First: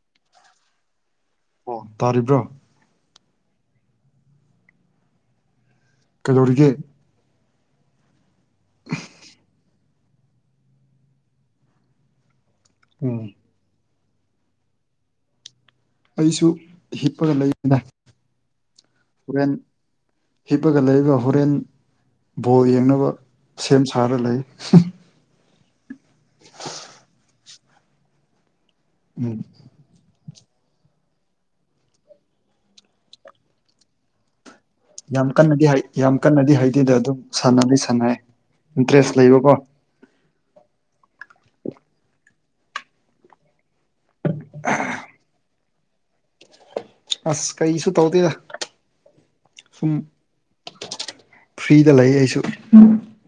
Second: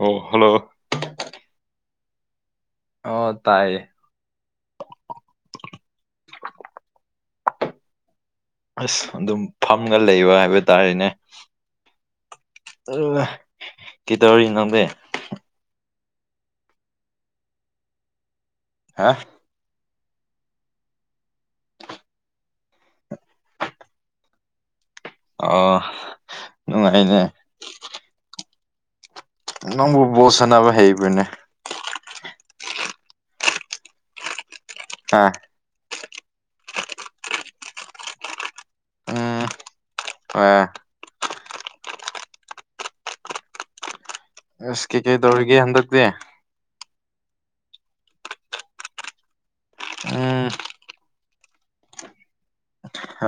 ꯑꯣ ꯍꯜꯂꯣ ꯑꯣ ꯇꯥꯔꯤꯕ꯭ꯔꯣ ꯑꯣ ꯇꯥꯏꯌꯦ ꯀꯩꯗꯧꯔꯤꯒꯦ ꯑꯁ ꯑꯗꯨꯝ ꯐꯝꯅ ꯂꯩꯕ ꯍꯥꯏꯕ ꯇꯥꯔꯦꯅꯦ ꯎꯝ ꯀ ꯇ ꯑꯣꯏꯔꯤ ꯅꯗꯃꯦ ꯑꯩꯁꯨ ꯍꯤꯠꯄꯒ ꯂꯩꯕꯗ ꯍꯥ ꯍꯣꯔꯦꯟ ꯍꯤꯞꯄꯒ ꯂꯩꯕ ꯍꯣꯔꯦꯟ ꯕꯣꯜ ꯌꯦꯡꯅꯕ ꯁꯦꯝ ꯁꯥꯔ ꯂꯩ ꯑ ꯅꯨꯡꯉꯥꯏꯅꯦꯦ ꯎꯝ ꯅꯪꯕꯨ ꯣꯁꯅꯕ ꯍꯩꯕꯤꯅꯦ ꯑꯥ ꯌꯥꯝꯝꯀꯥꯟ ꯅꯗꯤ ꯍꯥꯏ ꯌꯥꯝ ꯑꯀꯟꯟꯅꯗꯤ ꯍꯩꯗꯤꯗ ꯑꯗꯨꯝ ꯁꯥꯟꯅ ꯂꯩ ꯁꯥꯟꯅꯩ ꯏꯟꯇꯔꯦꯁ ꯂꯩꯕꯀꯣ ꯑ ꯑꯁ ꯀꯩꯀꯩ ꯇꯧꯔꯤꯒꯦ ꯍꯟꯗꯛꯇꯤ ꯑꯁ ꯀꯩꯁꯨ ꯇꯧꯗꯦꯗ ꯁꯨꯝ ꯎꯝ ꯐ꯭ꯔꯤꯗ ꯂꯩ ꯑꯩꯁꯨ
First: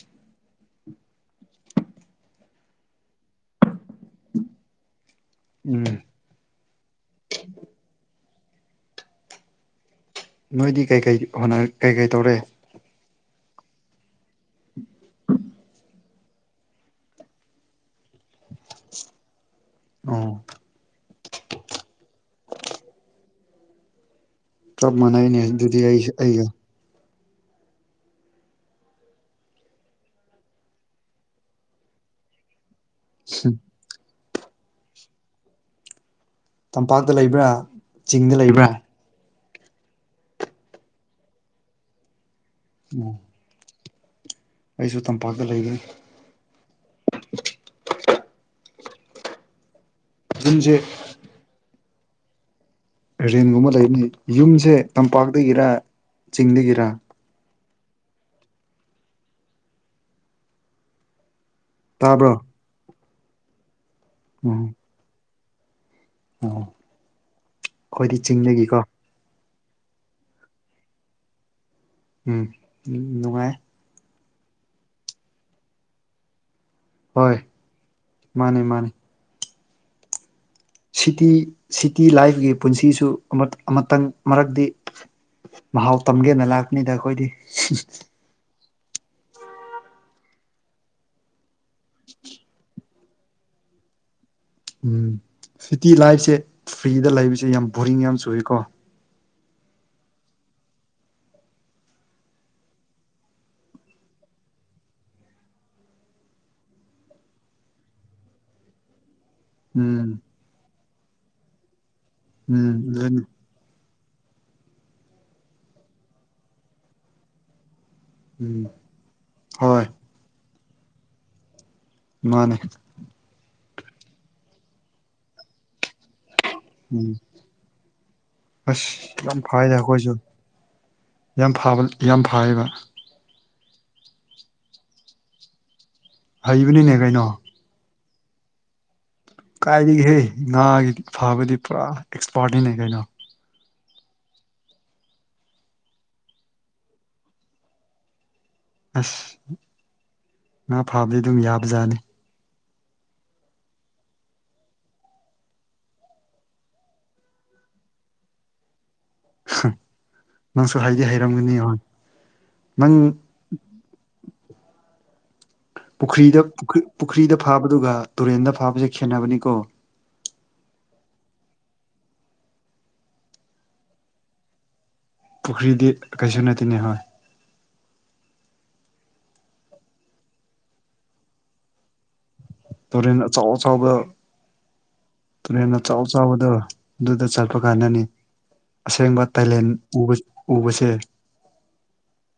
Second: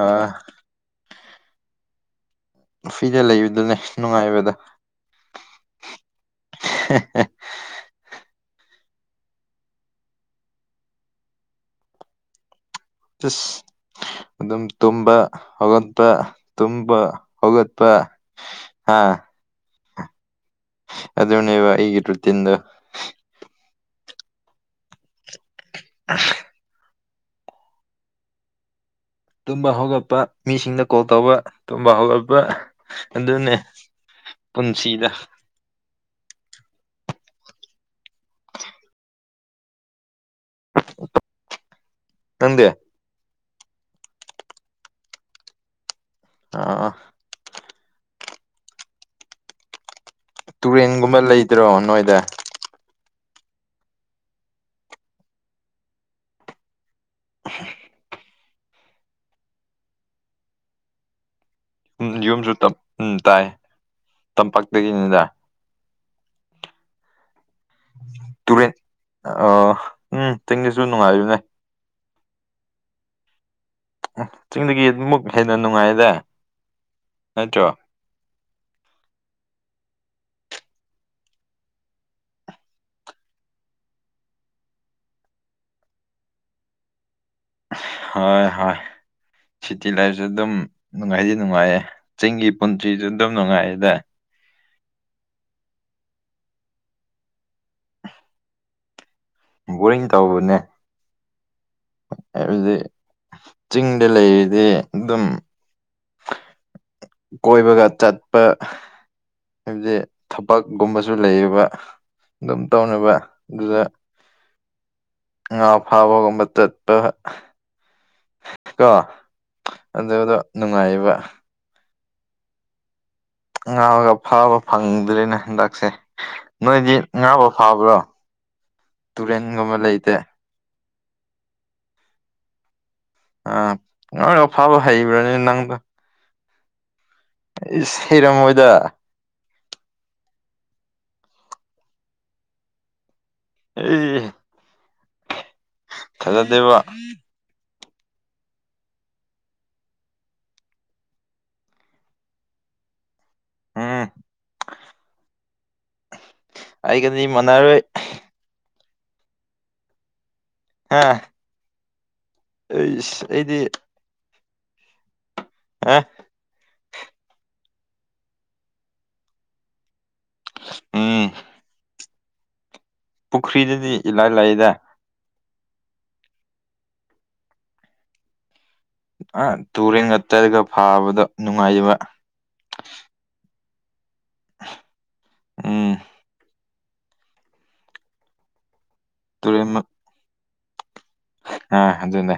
ꯑ ꯐꯤꯗ ꯂꯩꯕꯗꯨꯅꯦ ꯅꯨꯡꯉꯥꯏꯕꯗ ꯎꯝ [inaudible] ꯅꯣꯏꯗꯤ ꯀꯩꯀꯩ ꯍꯅ ꯀꯩꯀꯩ ꯇꯧꯔꯦ ꯑꯁ ꯑꯗꯨꯝ ꯇꯨꯝꯕ ꯍꯧꯒꯠꯄ ꯇꯨꯝꯕ ꯍꯧꯒꯠꯄ ꯍꯥꯥ ꯑꯣ ꯑꯗꯨꯗꯣꯅꯦꯕ ꯑꯩꯒꯤ ꯔ ꯇꯗ ꯆꯞ ꯃꯥꯟꯅꯩꯅꯦ ꯑꯗꯨꯗꯤ ꯑꯩ ꯑꯩꯒ ꯇꯨꯝꯕ ꯍꯧꯒꯠꯄ ꯃꯤꯁꯤꯡꯗ ꯀꯣꯜ ꯇꯧꯕ ꯇꯨꯝꯕ ꯍꯧꯒꯠꯄ ꯑꯗꯨꯅꯦ ꯄꯨꯟꯁꯤꯗ ꯇꯝꯄꯥꯛꯇ ꯂꯩꯕ꯭ꯔꯥ ꯆꯤꯡꯗ ꯂꯩꯕ꯭ꯔꯥ ꯅꯗꯦ ꯑꯣ ꯑꯩꯁꯨ ꯇꯝꯄꯥꯛꯇ ꯂꯩꯒꯦ ꯑꯥ ꯑ ꯌꯨꯝꯁꯦ ꯇꯨꯔꯦꯟꯒꯨꯝꯕ ꯂꯩꯗ꯭ꯔꯣ ꯅꯣꯏꯗ ꯔꯦꯟꯒꯨꯝꯕ ꯂꯩꯕꯅꯤ ꯌꯨꯝꯁꯦ ꯇꯝꯄꯥꯛꯇꯒꯤꯔ ꯆꯤꯡꯗꯒꯤꯔ [inaudible] ꯇꯥꯕ꯭ꯔꯣ ꯌꯨꯝꯁꯨ ꯎ ꯇꯥꯏ ꯎꯝ ꯇꯝꯄꯥꯛꯇꯒꯤꯅꯤꯅ ꯑꯣ ꯑꯩꯈꯣꯏꯗꯤ ꯆꯤꯡꯗꯒꯤꯀꯣ ꯑ ꯎꯝ ꯇꯤꯡꯒꯤꯁꯨ ꯅꯨꯡꯉꯥꯏꯔꯤꯕꯅꯦ ꯎꯝ ꯎꯝꯅꯨꯡꯉꯥꯏꯦ ꯆꯤꯡꯗꯒꯤ ꯑꯃꯛ ꯍꯦꯟꯅ ꯅꯨꯡꯉꯥꯏꯗ ꯍꯣꯏ ꯅꯠꯇ꯭ꯔꯣ ꯃꯥꯅꯤ ꯃꯥꯅꯤ ꯁꯤꯇꯤ ꯁꯤꯇꯤ ꯂꯥꯏꯐꯀꯤ ꯄꯨꯟꯁꯤꯁꯨ ꯑꯃꯇꯪ ꯃꯔꯛꯇꯗꯤ ꯃꯍꯥꯎ ꯇꯝꯒꯦꯅ ꯂꯥꯛꯄꯅꯤꯗ ꯑꯩꯈꯣꯏꯗꯤ ꯍꯣꯏ ꯍꯣꯏ ꯁꯤꯇꯤ ꯂꯥꯏꯐꯁꯨ ꯑꯗꯨꯝ ꯅꯨꯡꯉꯥꯏꯗꯤ ꯅꯨꯡꯉꯥꯏꯌꯦ ꯆꯤꯡꯒꯤ ꯄꯨꯟꯁꯤꯁꯨ ꯑꯗꯨꯝ ꯅꯨꯡꯉꯥꯏꯌꯦꯗ ꯎꯝ ꯁꯤꯇꯤ ꯂꯥꯏꯐꯁꯦ ꯐ꯭ꯔꯤꯗ ꯂꯩꯕꯁꯦ ꯌꯥꯝ ꯕꯣꯔꯤꯡ ꯌꯥꯝ ꯆꯨꯏꯀꯣ ꯕꯣꯔꯤꯡ ꯇꯧꯕꯧꯕꯅꯦ ꯍꯥꯏꯕꯗꯤ ꯆꯤꯡꯗ ꯂꯩꯔꯤꯗꯤ ꯑꯗꯨꯝ ꯀꯣꯏꯕꯒ ꯆꯠꯄ ꯍꯥꯏꯕꯗꯤ ꯎꯝ ꯊꯕꯛ ꯒꯨꯝꯕꯁꯨ ꯂꯩꯌꯦꯕ ꯑꯗꯨꯝ ꯎꯝ ꯇꯧꯅꯕ ꯑꯗꯨꯅꯤ ꯑꯗꯨꯗ ꯉ ꯐꯥꯕꯒꯝꯕ ꯇ ꯏꯄ ꯎꯝ ꯀꯣ ꯍꯣꯏ ꯑꯗꯨꯗꯣ ꯅꯨꯡꯉꯥꯏꯕ ꯃꯥꯅꯦ ꯉꯥꯡꯉꯒ ꯐꯥꯕ ꯐꯪꯗ꯭ꯔꯦꯅꯦ ꯍꯟꯗꯛꯁꯦ ꯅꯣꯏꯗꯤ ꯎꯝ ꯉꯥ ꯐꯥꯎ ꯐꯥꯕ꯭ꯔꯣ ꯇꯨꯔꯦꯟꯒꯨꯝꯕ ꯂꯩꯇꯦ ꯌꯥꯝꯕ ꯌꯥꯝ ꯐꯕ ꯑ ꯉꯣꯏ ꯑꯐꯕ ꯍꯩꯕ꯭ꯔꯅꯤ ꯅꯪꯗ ꯍꯩꯕꯅꯤꯅꯦ ꯀꯩꯅꯣ ꯍꯩꯔꯝꯃꯣꯏꯗ ꯀꯥꯏꯗꯒꯤꯦ ꯍꯦ ꯉꯥꯒꯤ ꯐꯕꯗꯤ ꯄꯨꯔꯥ ꯑꯦꯛꯁꯄꯥꯔꯠꯅꯤꯅꯦꯩ ꯀꯩꯅꯣ ꯑꯦ ꯈꯖꯗꯕ ꯑꯁ ꯉꯥ ꯐꯥꯕꯗꯤ ꯑꯗꯨꯝ ꯌꯥꯕꯖꯥꯠꯅꯤ ꯎꯝ ꯑꯩ ꯀꯅꯤ ꯃꯅꯥꯔꯣꯏ ꯅꯪꯁꯨ ꯍꯥꯏꯗꯤ ꯍꯩꯔꯝꯒꯅꯤ ꯍꯣꯏ ꯑꯩ ꯅꯪ ꯑꯩꯗꯤ ꯑ ꯄꯨꯈ꯭ꯔꯤꯗ ꯄꯨꯈ꯭ꯔꯤꯗ ꯐꯥꯕꯗꯨꯒ ꯇꯨꯔꯦꯜꯗ ꯐꯥꯕꯁꯦ ꯈꯦꯠꯅꯕꯅꯤꯀꯣ ꯎꯝ ꯄꯨꯈ꯭ꯔꯤꯗꯗꯤ ꯏꯂꯥꯏ ꯂꯥꯏꯗ ꯄꯨꯈ꯭ꯔꯤꯗꯤ ꯀꯩꯁꯨꯅ ꯇꯅꯦ ꯍꯣꯏ ꯑ ꯇꯨꯔꯦꯟ ꯉꯛꯇꯔꯒ ꯐꯥꯕꯗꯣ ꯅꯨꯡꯉꯥꯏꯕ ꯇꯨꯔꯦꯟ ꯑꯆꯥꯎ ꯑꯆꯕ ꯇꯨꯔꯦꯟ ꯎꯝ ꯑꯆꯥꯎ ꯑ ꯆꯥꯎꯕꯗ ꯑꯗꯨꯗ ꯆꯠꯄ ꯀꯥꯟꯗꯅꯤ ꯑꯁꯦꯡꯕ ꯇꯥꯏꯂꯦꯟ ꯎꯕꯁꯦ ꯑꯥ ꯑꯗꯨꯗ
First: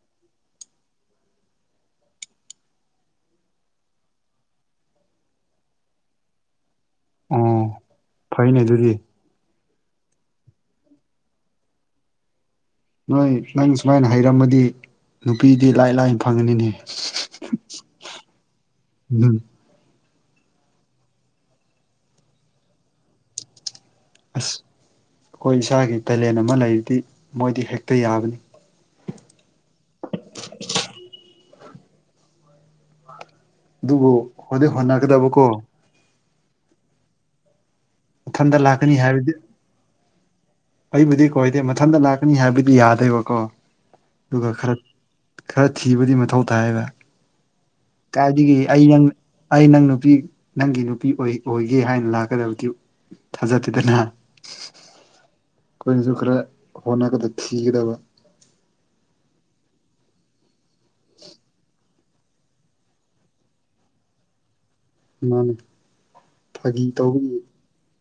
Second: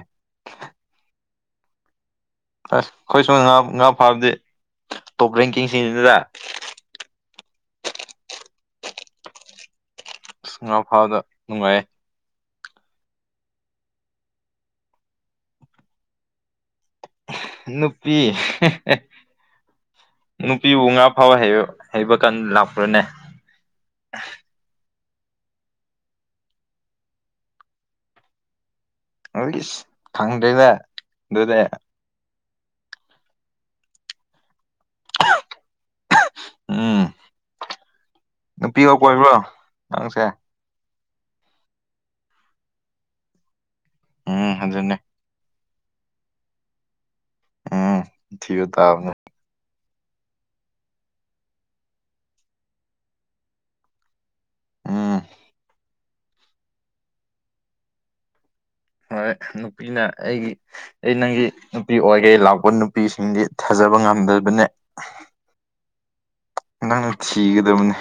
ꯑꯁ ꯑꯩꯈꯣꯏ ꯁꯨꯝ ꯉꯥ ꯉꯥ ꯐꯥꯕꯗꯤ ꯇꯣꯞ ꯔꯦꯡꯀꯤꯡꯁꯤꯅꯤꯗꯗ ꯑꯣ ꯐꯩꯅꯦ ꯑꯗꯨꯗꯤ ꯉꯥ ꯐꯥꯎꯕꯗ ꯅꯨꯡꯉꯥꯏꯌꯦ ꯅꯣꯏ ꯅꯪ ꯁꯨꯃꯥꯏꯅ ꯍꯩꯔꯝꯃꯗꯤ ꯅꯨꯄꯤꯗꯤ ꯂꯥꯏ ꯂꯥꯏꯅ ꯐꯪꯉꯅꯤꯅꯦ ꯅꯨꯄꯤ ꯎꯝ ꯅꯨꯄꯤꯕꯨ ꯉꯥ ꯐꯥꯎꯕ ꯍꯩꯕ ꯀꯥꯟ ꯂꯥꯛꯄ꯭ꯔꯅꯦ ꯑꯁ ꯑꯩꯈꯣꯏ ꯏꯁꯥꯒꯤ ꯇꯦꯂꯦꯟ ꯑꯃ ꯂꯩꯔꯤꯗꯤ ꯃꯣꯏꯗꯤ ꯍꯦꯛꯇ ꯌꯥꯕꯅꯤ ꯒꯤꯁ ꯐꯪꯗ꯭ꯔꯔꯤꯗ ꯑꯗꯨꯗꯤ ꯑꯗꯨꯕꯨ ꯍꯩ ꯍꯣꯠꯅꯒꯗꯕꯀꯣ ꯎꯝ ꯃꯊꯟꯇ ꯅꯨꯄꯤꯒ ꯂꯥꯛꯀꯅꯤ ꯍꯥꯏꯕꯗꯤ ꯀꯣꯏꯕ꯭ꯔꯣ ꯅꯪꯁꯦ ꯑꯩꯕꯨꯗꯤ ꯀꯣꯏꯗꯦ ꯃꯊꯟꯇ ꯂꯥꯛꯀꯅꯤ ꯍꯥꯏꯕꯗꯤ ꯌꯥꯗꯦꯕꯀꯣ ꯎꯝ ꯑꯗꯨꯒ ꯈꯔ ꯑꯗꯨꯗꯟꯅꯦ ꯈꯔ ꯊꯤꯕꯗꯤ ꯃꯊꯧ ꯇꯥꯏꯕ ꯎꯝ ꯀꯥꯏꯗꯒꯤ ꯊꯤꯕ ꯑꯩ ꯅꯪ ꯇꯥꯕꯅꯦ ꯑꯩ ꯅꯪꯅ ꯅꯨꯄꯤ ꯅꯪꯒꯤ ꯅꯨꯄꯤ ꯑꯣꯏꯒꯦ ꯍꯥꯏꯅ ꯂꯥꯛꯀꯗꯕꯗꯤ ꯊꯥꯖꯗꯦꯗꯅ ꯎꯝ ꯑꯩꯈꯣꯏꯅꯁꯨ ꯈꯔ ꯍꯣꯠꯅꯒꯗ ꯊꯤꯒꯗꯕ ꯍꯣꯏ ꯅꯨꯄꯤꯅ ꯑꯩꯒꯤ ꯑꯩ ꯅꯪꯒꯤ ꯅꯨꯄꯤ ꯑꯣꯏꯈꯩ ꯂꯥꯛꯄ ꯅꯨꯄꯤꯁꯤꯡꯗꯤ ꯊꯥꯖꯕ ꯉꯝꯗꯕꯅꯦ ꯃꯥꯅꯤ ꯐꯥꯒꯤ ꯅꯪ ꯇꯧꯕꯒꯤ ꯊꯤꯒꯗ ꯑꯃꯅꯤꯅꯤ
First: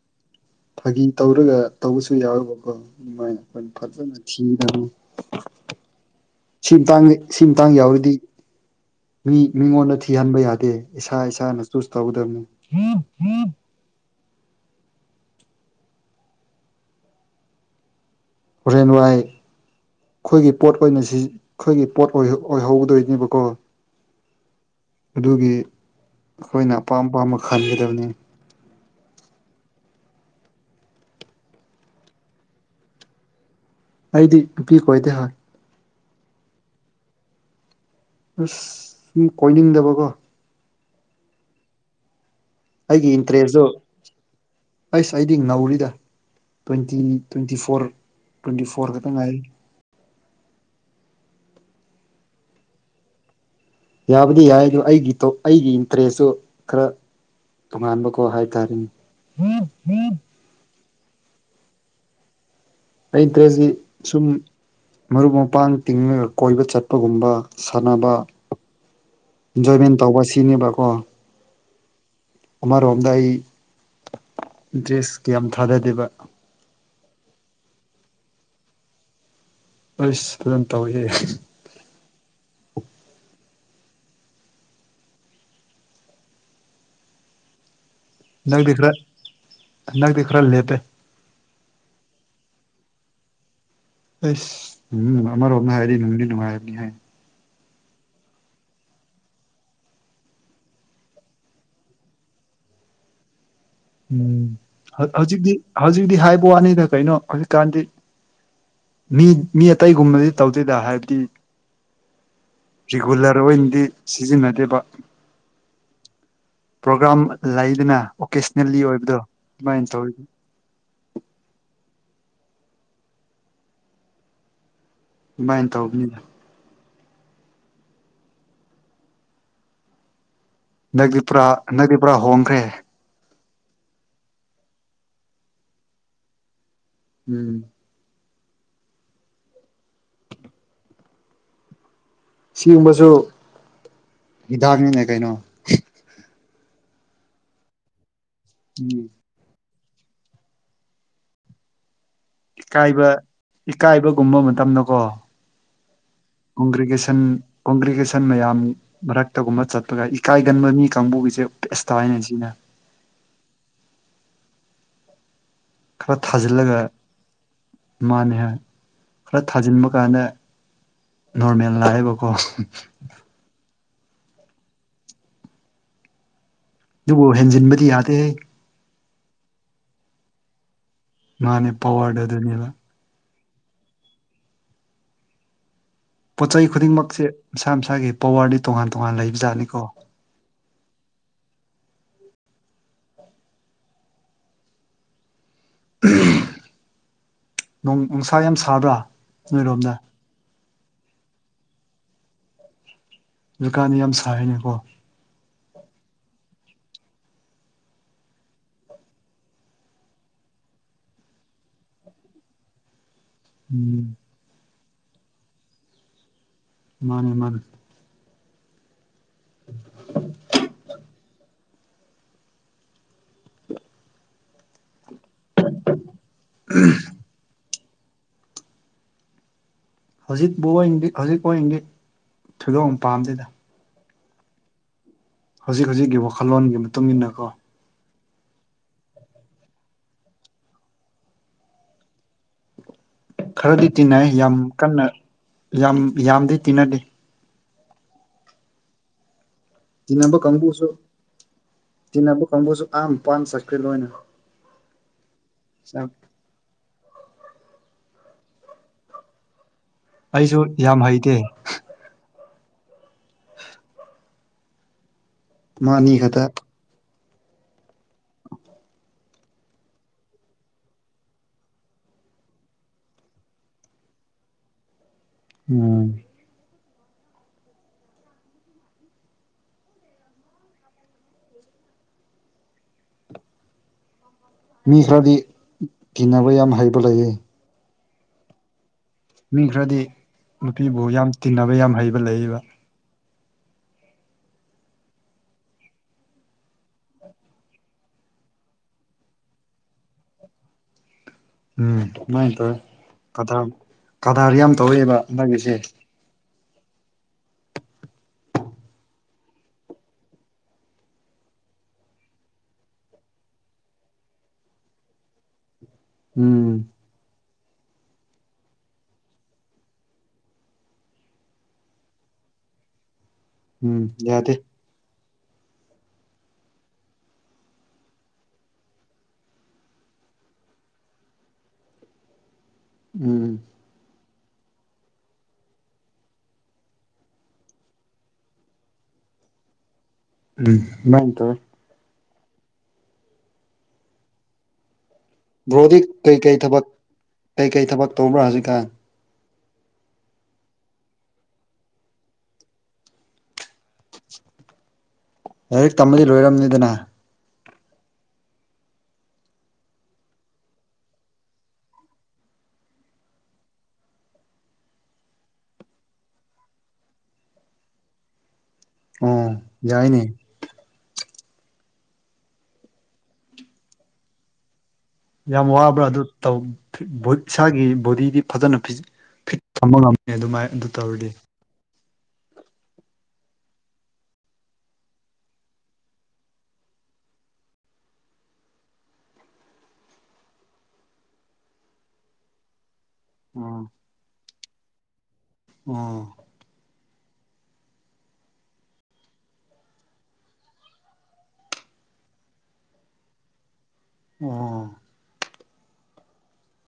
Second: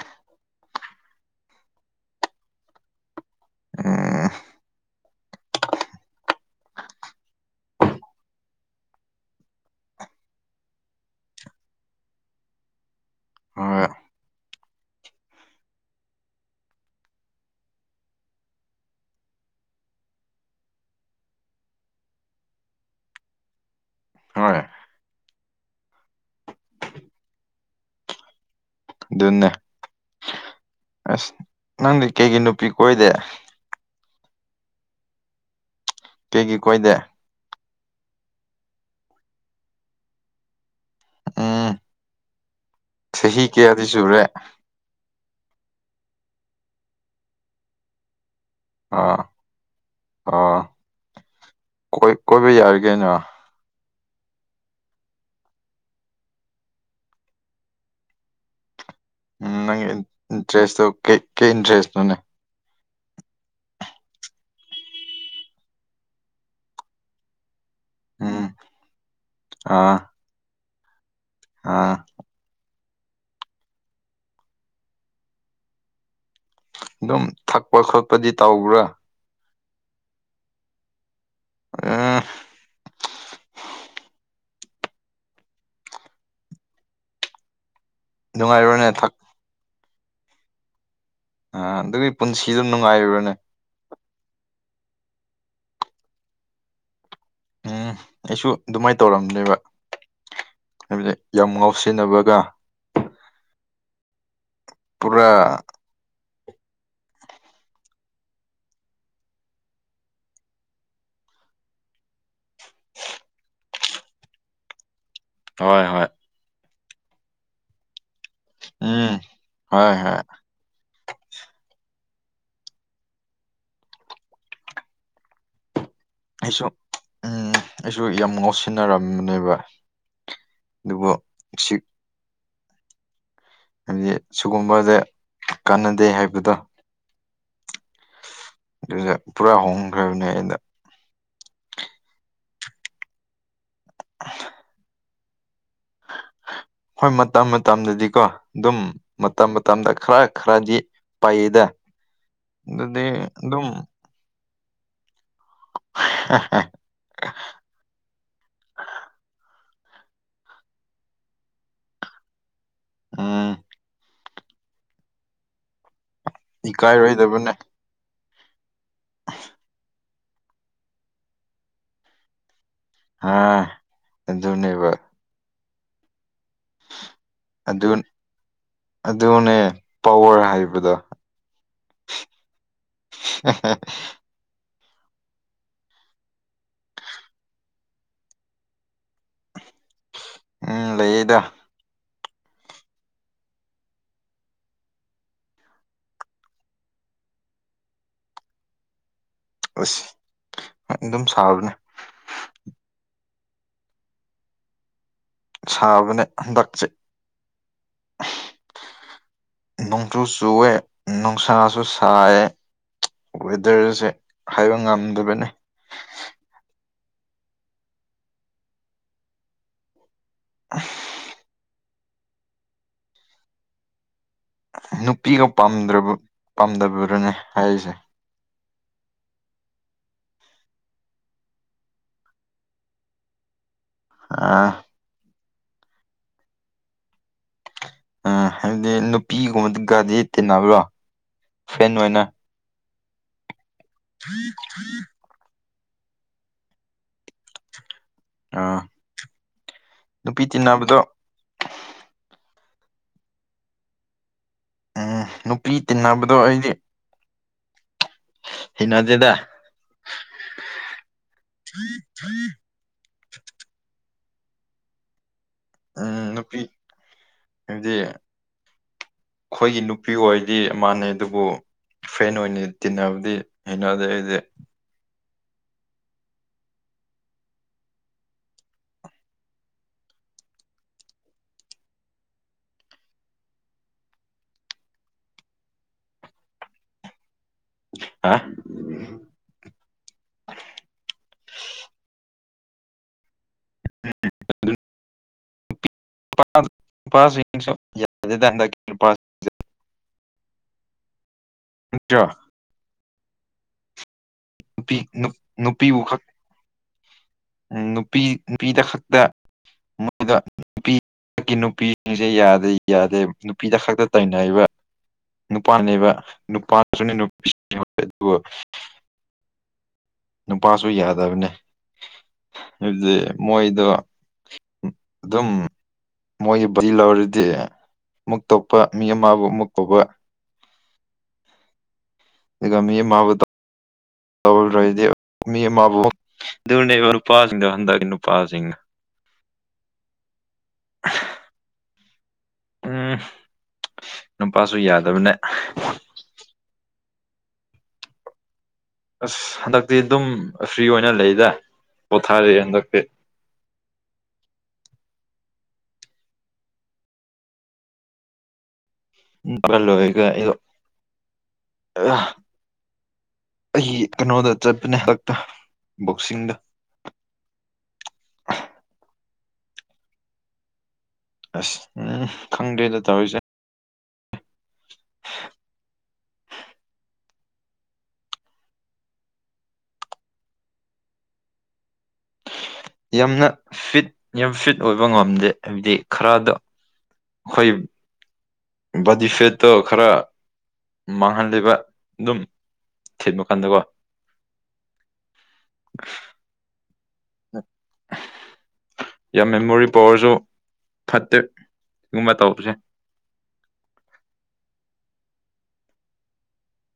ꯐꯥꯒꯤ ꯇꯧꯔꯒ ꯇꯧꯕꯁꯨ ꯌꯥꯎꯨꯕꯀꯣ ꯑꯗꯨꯃꯥꯏꯅ ꯑꯩꯈꯣꯏꯅ ꯐꯖꯅ ꯎꯝ ꯊꯤꯗꯅ ꯁꯤ ꯃꯇꯥꯡ ꯁꯤ ꯃꯇꯥꯡ ꯌꯥꯎꯔꯤꯗꯤ ꯃꯤ ꯃꯤꯉꯣꯟꯗ ꯊꯤꯍꯟꯕ ꯌꯥꯗꯦ ꯏꯁꯥ ꯏꯁꯥꯅꯁꯨꯨ ꯇꯧꯒꯗꯕꯅꯤ ꯑ ꯍꯔꯦꯟ ꯅꯅꯨꯡꯥꯏ ꯑꯩꯈꯣꯏꯒꯤ ꯄꯣꯠ ꯑꯣꯏꯅ ꯁꯤ ꯑꯩꯈꯣꯏꯒꯤ ꯄꯣꯠ ꯑꯣꯏꯍꯧꯗꯣꯏꯅꯦꯕꯀꯣ ꯍꯣꯏ ꯑꯗꯨꯒꯤ ꯑꯩꯈꯣꯏꯅ ꯑꯄꯥꯝ ꯑꯄꯥꯝꯕ ꯈꯟꯒꯗꯕꯅꯤ ꯑꯗꯨꯟꯅ ꯑꯁ ꯅꯪꯗꯤ ꯀꯩꯒꯤ ꯅꯨꯄꯤ ꯀꯣꯏꯗꯦ ꯑꯩꯗꯤ ꯅꯨꯄꯤ ꯀꯣꯏꯗꯦ ꯍꯥꯏ ꯀꯦꯒꯤ ꯀꯣꯏꯗꯦ ꯑ ꯎ ꯀꯣꯏꯅꯤꯡꯗꯕ ꯀꯣ ꯑꯥ ꯑꯩꯒꯤ ꯏꯟꯇꯔꯦꯁꯇꯨ ꯑꯩꯁ ꯑꯩꯗꯤ ꯉꯧꯔꯤꯗ ꯇ꯭ꯋꯦꯟꯇꯤ ꯇ꯭ꯋꯦꯟꯇꯤ ꯐꯣꯔ ꯭ꯋꯦꯟ ꯐꯣꯔꯔ ꯀꯇ ꯑꯥ ꯉꯥꯏꯜ ꯑꯥ ꯀꯣꯏ ꯀꯣꯏꯕ ꯌꯥꯔꯤꯒꯦꯩꯅ ꯌꯥꯕꯗꯤ ꯌꯥꯏ ꯑꯗꯨ ꯑꯩꯒꯤ ꯑꯩꯒꯤ ꯏꯟꯇꯔꯦꯁꯁꯨ ꯈꯔ ꯇꯣꯉꯥꯟꯕꯀꯣ ꯍꯥꯏꯇꯥꯔꯦꯅꯦ ꯎꯝ ꯅꯪ ꯏꯟꯇꯔꯦꯁꯇꯣ ꯀꯩ ꯏꯟꯇꯔꯦꯁꯅꯣꯅꯦ ꯑꯩꯇ꯭ꯔꯖꯤ ꯁꯨꯝ ꯃꯔꯨꯞ ꯃꯄꯥꯡ ꯇꯤꯡꯉꯒ ꯀꯣꯏꯕ ꯆꯠꯄꯒꯨꯝꯕ ꯁꯥꯟꯅꯕ ꯎꯝ ꯏꯟꯖꯣꯏꯃꯦꯟ ꯑꯥ ꯇꯧꯕ ꯁꯤꯅꯦꯕ ꯑꯥ ꯑꯃꯔꯣꯝꯗ ꯑꯩ ꯏꯟꯇ꯭ꯔꯦꯁ ꯀꯌꯥꯝ ꯊꯥꯗꯗꯦꯕ ꯑꯗꯨꯝ ꯊꯛꯄ ꯈꯣꯠꯄꯗꯤ ꯇꯧꯕ꯭ꯔꯥ ꯑꯁ ꯐꯖꯅ ꯇꯧꯏꯦ ꯑ ꯅꯨꯡꯉꯥꯏꯔꯣꯅꯦ ꯊꯛ ꯍꯟꯛꯇꯤ ꯈꯔ ꯂꯦꯞꯄꯦ ꯑ ꯑꯗꯨꯒꯤ ꯄꯨꯟꯁꯤꯗꯨ ꯅꯨꯡꯉꯥꯏꯔꯨꯔꯅꯦ ꯑꯦꯁ ꯎꯝ ꯑꯔ ꯑꯞꯅ ꯍꯥꯏꯗꯤ ꯅꯣꯡ ꯅꯣꯡꯉꯥꯏ ꯑ ꯍꯦ ꯎꯝ ꯑꯩꯁꯨ ꯑꯗꯨꯃꯥꯏꯅ ꯇꯧꯔꯝꯅꯦꯕ ꯍꯥꯏꯕ ꯌꯥꯝ ꯉꯥꯎꯁꯤꯟꯅꯕꯒ ꯎꯝ ꯄꯨꯔꯥ ꯍꯧꯖꯤꯛꯇꯤ ꯍꯧꯖꯤꯛꯇꯤ ꯍꯥꯏꯕ ꯋꯥꯅꯤꯗ ꯀꯩꯅꯣ ꯍꯧꯖꯤꯛꯀꯥꯟꯗꯤ ꯃꯤ ꯃꯤ ꯑꯇꯩꯒꯨꯝꯕꯗꯤ ꯇꯧꯗꯣꯏꯗ ꯍꯥꯏꯕꯗꯤ ꯔꯤꯒꯨꯂꯔ ꯑꯣꯏꯅꯗꯤ ꯁꯤꯖꯤꯟꯅꯗꯦꯕ ꯍꯣꯏ ꯍꯣꯏ ꯄ꯭ꯔꯣꯒ꯭ꯔꯥꯝ ꯂꯩꯗꯅ ꯑꯣꯀꯦ ꯦꯜꯂꯤ ꯎꯝ ꯑꯣꯏꯕꯗꯣ ꯑꯗꯨꯃꯥꯏꯅ ꯍꯣꯏ ꯍꯣꯏ ꯇꯧꯔꯤꯒ ꯥꯏ ꯇ ꯍꯅꯤ ꯑꯩꯁꯨ ꯑꯩꯁꯨ ꯌꯥꯝ ꯉꯣꯠꯁꯤꯟꯅꯔꯝꯕꯅꯦꯕ ꯅꯪꯗꯤ ꯄꯨꯔꯥ ꯅꯪꯗꯤ ꯄꯨꯔꯥ ꯍꯣꯡꯈ꯭ꯔꯦ ꯍꯥꯏꯕꯗꯤ ꯁꯤꯒꯨꯝꯕꯁꯦ ꯀꯥꯟꯅꯗꯦ ꯍꯥꯏꯕꯗꯣ ꯎꯝ ꯑꯗꯨꯗ ꯄꯨꯔꯥ ꯍꯣꯡꯈ꯭ꯔꯕꯅꯦ ꯑꯩꯅ ꯁꯤꯒꯨꯝꯕꯁꯨ ꯍꯤꯗꯥꯛꯅꯤꯅꯦ ꯀꯩꯅꯣ ꯍꯣꯏ ꯃꯇꯝ ꯃꯇꯝꯗꯗꯤꯀꯣ ꯑꯗꯨꯝ ꯎꯝ ꯃꯇꯝ ꯃꯇꯝꯗ ꯈꯔ ꯈꯔꯗꯤ ꯄꯩꯌꯦꯗ ꯏꯀꯥꯏꯕ ꯏꯀꯥꯏꯕꯒꯨꯝꯕ ꯃꯇꯝꯗꯀꯣ ꯀꯣꯡꯒ꯭ꯔꯤꯒꯦꯁꯟ ꯀꯣꯡꯒ꯭ꯔꯤꯒꯦꯁꯟ ꯃꯌꯥꯝ ꯃꯔꯛꯇꯒꯨꯝꯕ ꯆꯠ ꯑꯗꯨꯒ ꯏꯀꯥꯏꯒꯟꯕ ꯃꯤ ꯀꯥꯡꯕꯨꯒꯤꯁꯦ ꯄꯦꯁꯇ ꯍꯥꯏꯅ ꯁꯤꯅ ꯑꯥ ꯈꯔ ꯊꯥꯖꯤꯜꯂꯒ ꯏꯀꯥꯏꯔꯣꯏꯗꯕꯅꯦ ꯏꯃꯅꯦ ꯍꯥꯏ ꯈꯔ ꯊꯥꯖꯤꯟꯕ ꯀꯥꯟꯗ ꯅꯣꯔꯃꯦꯜ ꯂꯥꯛꯑꯦꯕꯀꯣ ꯍꯥ ꯑꯗꯨꯅꯤꯕ ꯑꯗꯨꯕꯨ ꯍꯦꯟꯖꯤꯟꯕꯗꯤ ꯑꯗꯨ ꯌꯥꯗꯦ ꯑꯗꯨꯅꯦ ꯄꯋꯥꯔ ꯍꯥꯏꯕꯗꯣ ꯃꯥꯅꯦ ꯄꯋꯥꯗ ꯑꯗꯨ ꯑꯗꯨꯅꯤꯂ [inaudible] ꯄꯣꯠ ꯆꯩ ꯈꯨꯗꯤꯡꯃꯛꯁꯦ ꯃꯁꯥ ꯃꯁꯥꯒꯤ ꯄꯋꯥꯔꯗꯤ ꯇꯣꯉꯥꯟ ꯇꯣꯉꯥꯟ ꯂꯩꯕꯖꯥꯠꯅꯤꯀꯣ ꯎꯝ ꯂꯩꯌꯦꯗ ꯣꯡ ꯅꯨꯡꯁꯥ ꯌꯥꯝ ꯁꯥꯕ꯭ꯔꯥ ꯅꯣꯏꯔꯣꯝꯗ ꯑꯁ ꯑꯗꯨꯝ ꯁꯥꯕꯅꯦ ꯗꯨꯀꯥꯟꯅꯤ ꯌꯥꯝ ꯁꯥꯔꯤꯅꯦꯀꯣ ꯁꯥꯕꯅꯦ ꯍꯟꯗꯛꯁꯦ ꯅꯨꯡꯁꯨꯨ ꯆꯨꯑꯦ ꯅꯨꯡꯁꯥꯁꯨ ꯁꯥꯏꯌꯦꯦ ꯎꯝ ꯋꯦꯗꯔꯁꯦ ꯍꯥꯏꯕ ꯉꯝꯗꯕꯅꯤ ꯃꯥꯅꯦ ꯃꯥꯅꯦ [inaudible] ꯑ [inaudible] ꯅꯨꯄꯤꯒ ꯄꯥꯝꯗ꯭ꯔꯕ ꯄꯥꯝꯗꯕꯗꯨꯅꯦ ꯍꯥꯏꯔꯤꯁꯦ ꯍꯧꯖꯤꯛꯄꯗꯤ ꯍꯧꯖꯤꯛꯗꯤ ꯊꯣꯏꯗꯣꯛ ꯄꯥꯝꯗꯦꯗ ꯑꯥ ꯍꯧꯖꯤꯛ ꯍꯧꯖꯤꯛꯀꯤ ꯋꯥꯈꯜꯂꯣꯟꯒꯤꯒꯤ ꯃꯇꯨꯡꯟꯅ ꯀꯣ ꯑ ꯍꯥꯏꯕꯗꯤ ꯅꯨꯄꯤꯒꯨꯝꯕꯗꯤ ꯒꯥꯗꯤ ꯇꯤꯟꯅꯕ꯭ꯔꯣ ꯐ꯭ꯔꯦꯟ ꯑꯣꯏꯅ ꯈꯔꯗꯤ ꯇꯤꯟꯅꯩ ꯌꯥꯝ ꯀꯟꯅ ꯌꯥꯝ ꯌꯥꯝꯗꯤ ꯇꯤꯟꯅꯗꯦ ꯑꯥ ꯇꯤꯟꯅꯕ ꯅꯨꯄꯤ ꯀꯥꯡꯕꯨꯁꯨ ꯇꯤꯟꯅꯕꯗꯣ ꯇꯤꯟꯅꯕ ꯀꯥꯡꯕꯨꯁꯨ ꯑꯥꯝ ꯄꯥꯟ ꯆꯠꯀ꯭ꯔꯦ ꯂꯣꯏꯅ ꯎꯝ ꯅꯨꯄꯤ ꯇꯤꯟꯅꯕꯗꯣ ꯑꯩꯗꯤ ꯍꯩꯅꯖꯦꯗ ꯑꯩꯁꯨ ꯌꯥꯝ ꯍꯩꯇꯦ [inaudible] ꯃꯥꯅꯤ ꯈꯛꯇ ꯍꯥꯏꯗꯤ ꯑꯩꯈꯣꯏꯒꯤ ꯅꯨꯄꯤ ꯑꯣꯏꯗꯤ ꯃꯥꯟꯅꯩ ꯑꯗꯨꯕꯨ ꯐꯦꯟ ꯑꯣꯏꯅ ꯇꯤꯟꯅꯕꯗꯤ ꯍꯩꯅꯗꯦ ꯑꯩꯗꯤꯦ ꯎꯝ ꯃꯤ ꯈꯔꯗꯤ ꯀꯤꯅꯕ ꯌꯥꯝ ꯍꯩꯕ ꯂꯩꯌꯦ ꯍꯥ ꯃꯤ ꯈꯔꯗꯤ ꯅꯨꯄꯤꯕꯨ ꯌꯥꯝ ꯇꯤꯟꯅꯕ ꯌꯥꯝ ꯍꯩꯕ ꯂꯩꯕ ꯎ ꯌꯥ ꯎꯝ ꯑꯗꯨꯃꯥꯏꯅ ꯇꯧꯋꯦ ꯀꯗꯥꯔ ꯀꯗꯥꯔ ꯌꯥꯝ ꯅꯨꯄꯤ ꯇꯧꯋꯦꯕ ꯍꯟꯗꯛꯀꯤꯁꯦ ꯅꯨꯄꯤꯕꯨ ꯈꯛ ꯅꯨꯄꯤ ꯅꯨꯄꯤꯗ ꯈꯛꯇ ꯃꯣꯏꯗ ꯅꯨꯄꯤ ꯍꯟꯗꯛꯀꯤ ꯅꯨꯄꯤꯁꯤꯡꯁꯦ ꯌꯥꯗꯦ ꯌꯥꯗꯦ ꯅꯨꯄꯤꯗ ꯈꯛꯇ ꯇꯥꯏꯅꯔꯤꯕ ꯅꯨꯄꯥꯥꯟꯅꯦꯕ ꯎꯝ ꯅꯨꯄꯥꯗꯨꯅ ꯅꯨꯄꯤ ꯑꯗꯨꯕꯨ ꯅꯨꯄꯥꯁꯨ ꯌꯥꯗꯕꯅꯦ ꯍꯥꯏꯕꯗꯤ ꯃꯣꯏꯗꯣ ꯎꯝ ꯌꯥꯗꯤꯦ ꯑꯗꯨꯝ ꯃꯣꯏꯒꯤ ꯖꯤ ꯂꯧꯔꯗꯤ ꯃꯨꯛ ꯇꯧꯞꯄ ꯃꯤ ꯑꯃꯕꯨ ꯃꯨꯛ ꯀꯧꯕ ꯑꯗꯨꯒꯒꯝ ꯃꯥꯕꯗ ꯎꯝ ꯇꯕꯜ ꯔꯍꯤꯗꯦꯣ ꯃꯤ ꯃꯥꯕꯨ ꯑꯗꯨꯅ ꯅꯨꯨꯄꯥꯥꯁꯤꯡ ꯍ ꯅꯨꯄꯥꯜꯁꯤꯡ ꯎꯝ ꯇ ꯎꯝ ꯅꯨꯄꯥꯁꯨ ꯌꯥꯗꯕꯅꯦ ꯕ꯭ꯔꯣꯗꯤ ꯀꯩꯀꯩ ꯊꯕꯛ ꯀꯩꯀꯩ ꯊꯕꯛ ꯇꯧꯕ꯭ꯔꯥ ꯍꯧꯖꯤꯛꯀꯥꯟ ꯑꯁ ꯍꯟꯗꯛꯇꯤ ꯑꯗꯨꯝ ꯐ꯭ꯔꯤ ꯑꯣꯏꯅ ꯂꯩꯗ ꯄꯣꯊꯥꯔꯛꯑꯦ ꯍꯟꯗꯛꯇꯤ [inaudible] ꯂꯥꯏꯔꯤꯛ ꯇꯝꯃꯗꯤ ꯂꯣꯏꯔꯝꯅꯤꯗꯅ ꯂꯣ ꯑꯩ ꯑꯩ ꯀꯩꯅꯣꯗ ꯆꯠꯄꯅꯦ ꯍꯗꯛꯇ ꯕꯣꯛꯁꯤꯡꯗ [inaudible] ꯑꯣ ꯌꯥꯥꯏꯅꯤ ꯑꯁ ꯎꯝ ꯈꯪꯗꯦꯗ ꯇꯧꯔꯤꯁꯦ ꯌꯥꯝ ꯋꯥꯕ꯭ꯔꯥ ꯑꯗꯨ ꯏꯁꯥꯒꯤ ꯕꯣꯗꯤꯗꯤ ꯐꯖꯅ ꯐꯤꯠ ꯊꯝꯕ ꯉꯝꯃꯦ ꯑꯗꯨꯃꯥꯏ ꯑꯗꯨ ꯇꯧꯔꯗꯤ ꯌꯥꯝꯅ ꯐꯤꯠ ꯌꯥꯝ ꯐꯤꯠ ꯑꯣꯏꯕ ꯉꯝꯗꯦ ꯍꯥꯏꯕꯗꯤ ꯈꯔꯗꯣ ꯍꯣꯏ ꯕꯗꯤꯐꯦꯠꯇꯣ ꯈꯔ ꯃꯥꯡꯍꯜꯂꯤꯕ ꯑꯗꯨꯝ ꯊꯦꯠ ꯃꯈꯥꯟꯗꯀꯣ ꯑꯥ ꯑ ꯌꯥꯝ ꯃꯦꯃꯣꯔꯤ ꯄꯋꯥꯔꯁꯨ ꯐꯠꯇꯦ ꯁꯤꯒꯨꯝꯕ ꯇꯧꯕꯁꯦ [inaudible] ꯑ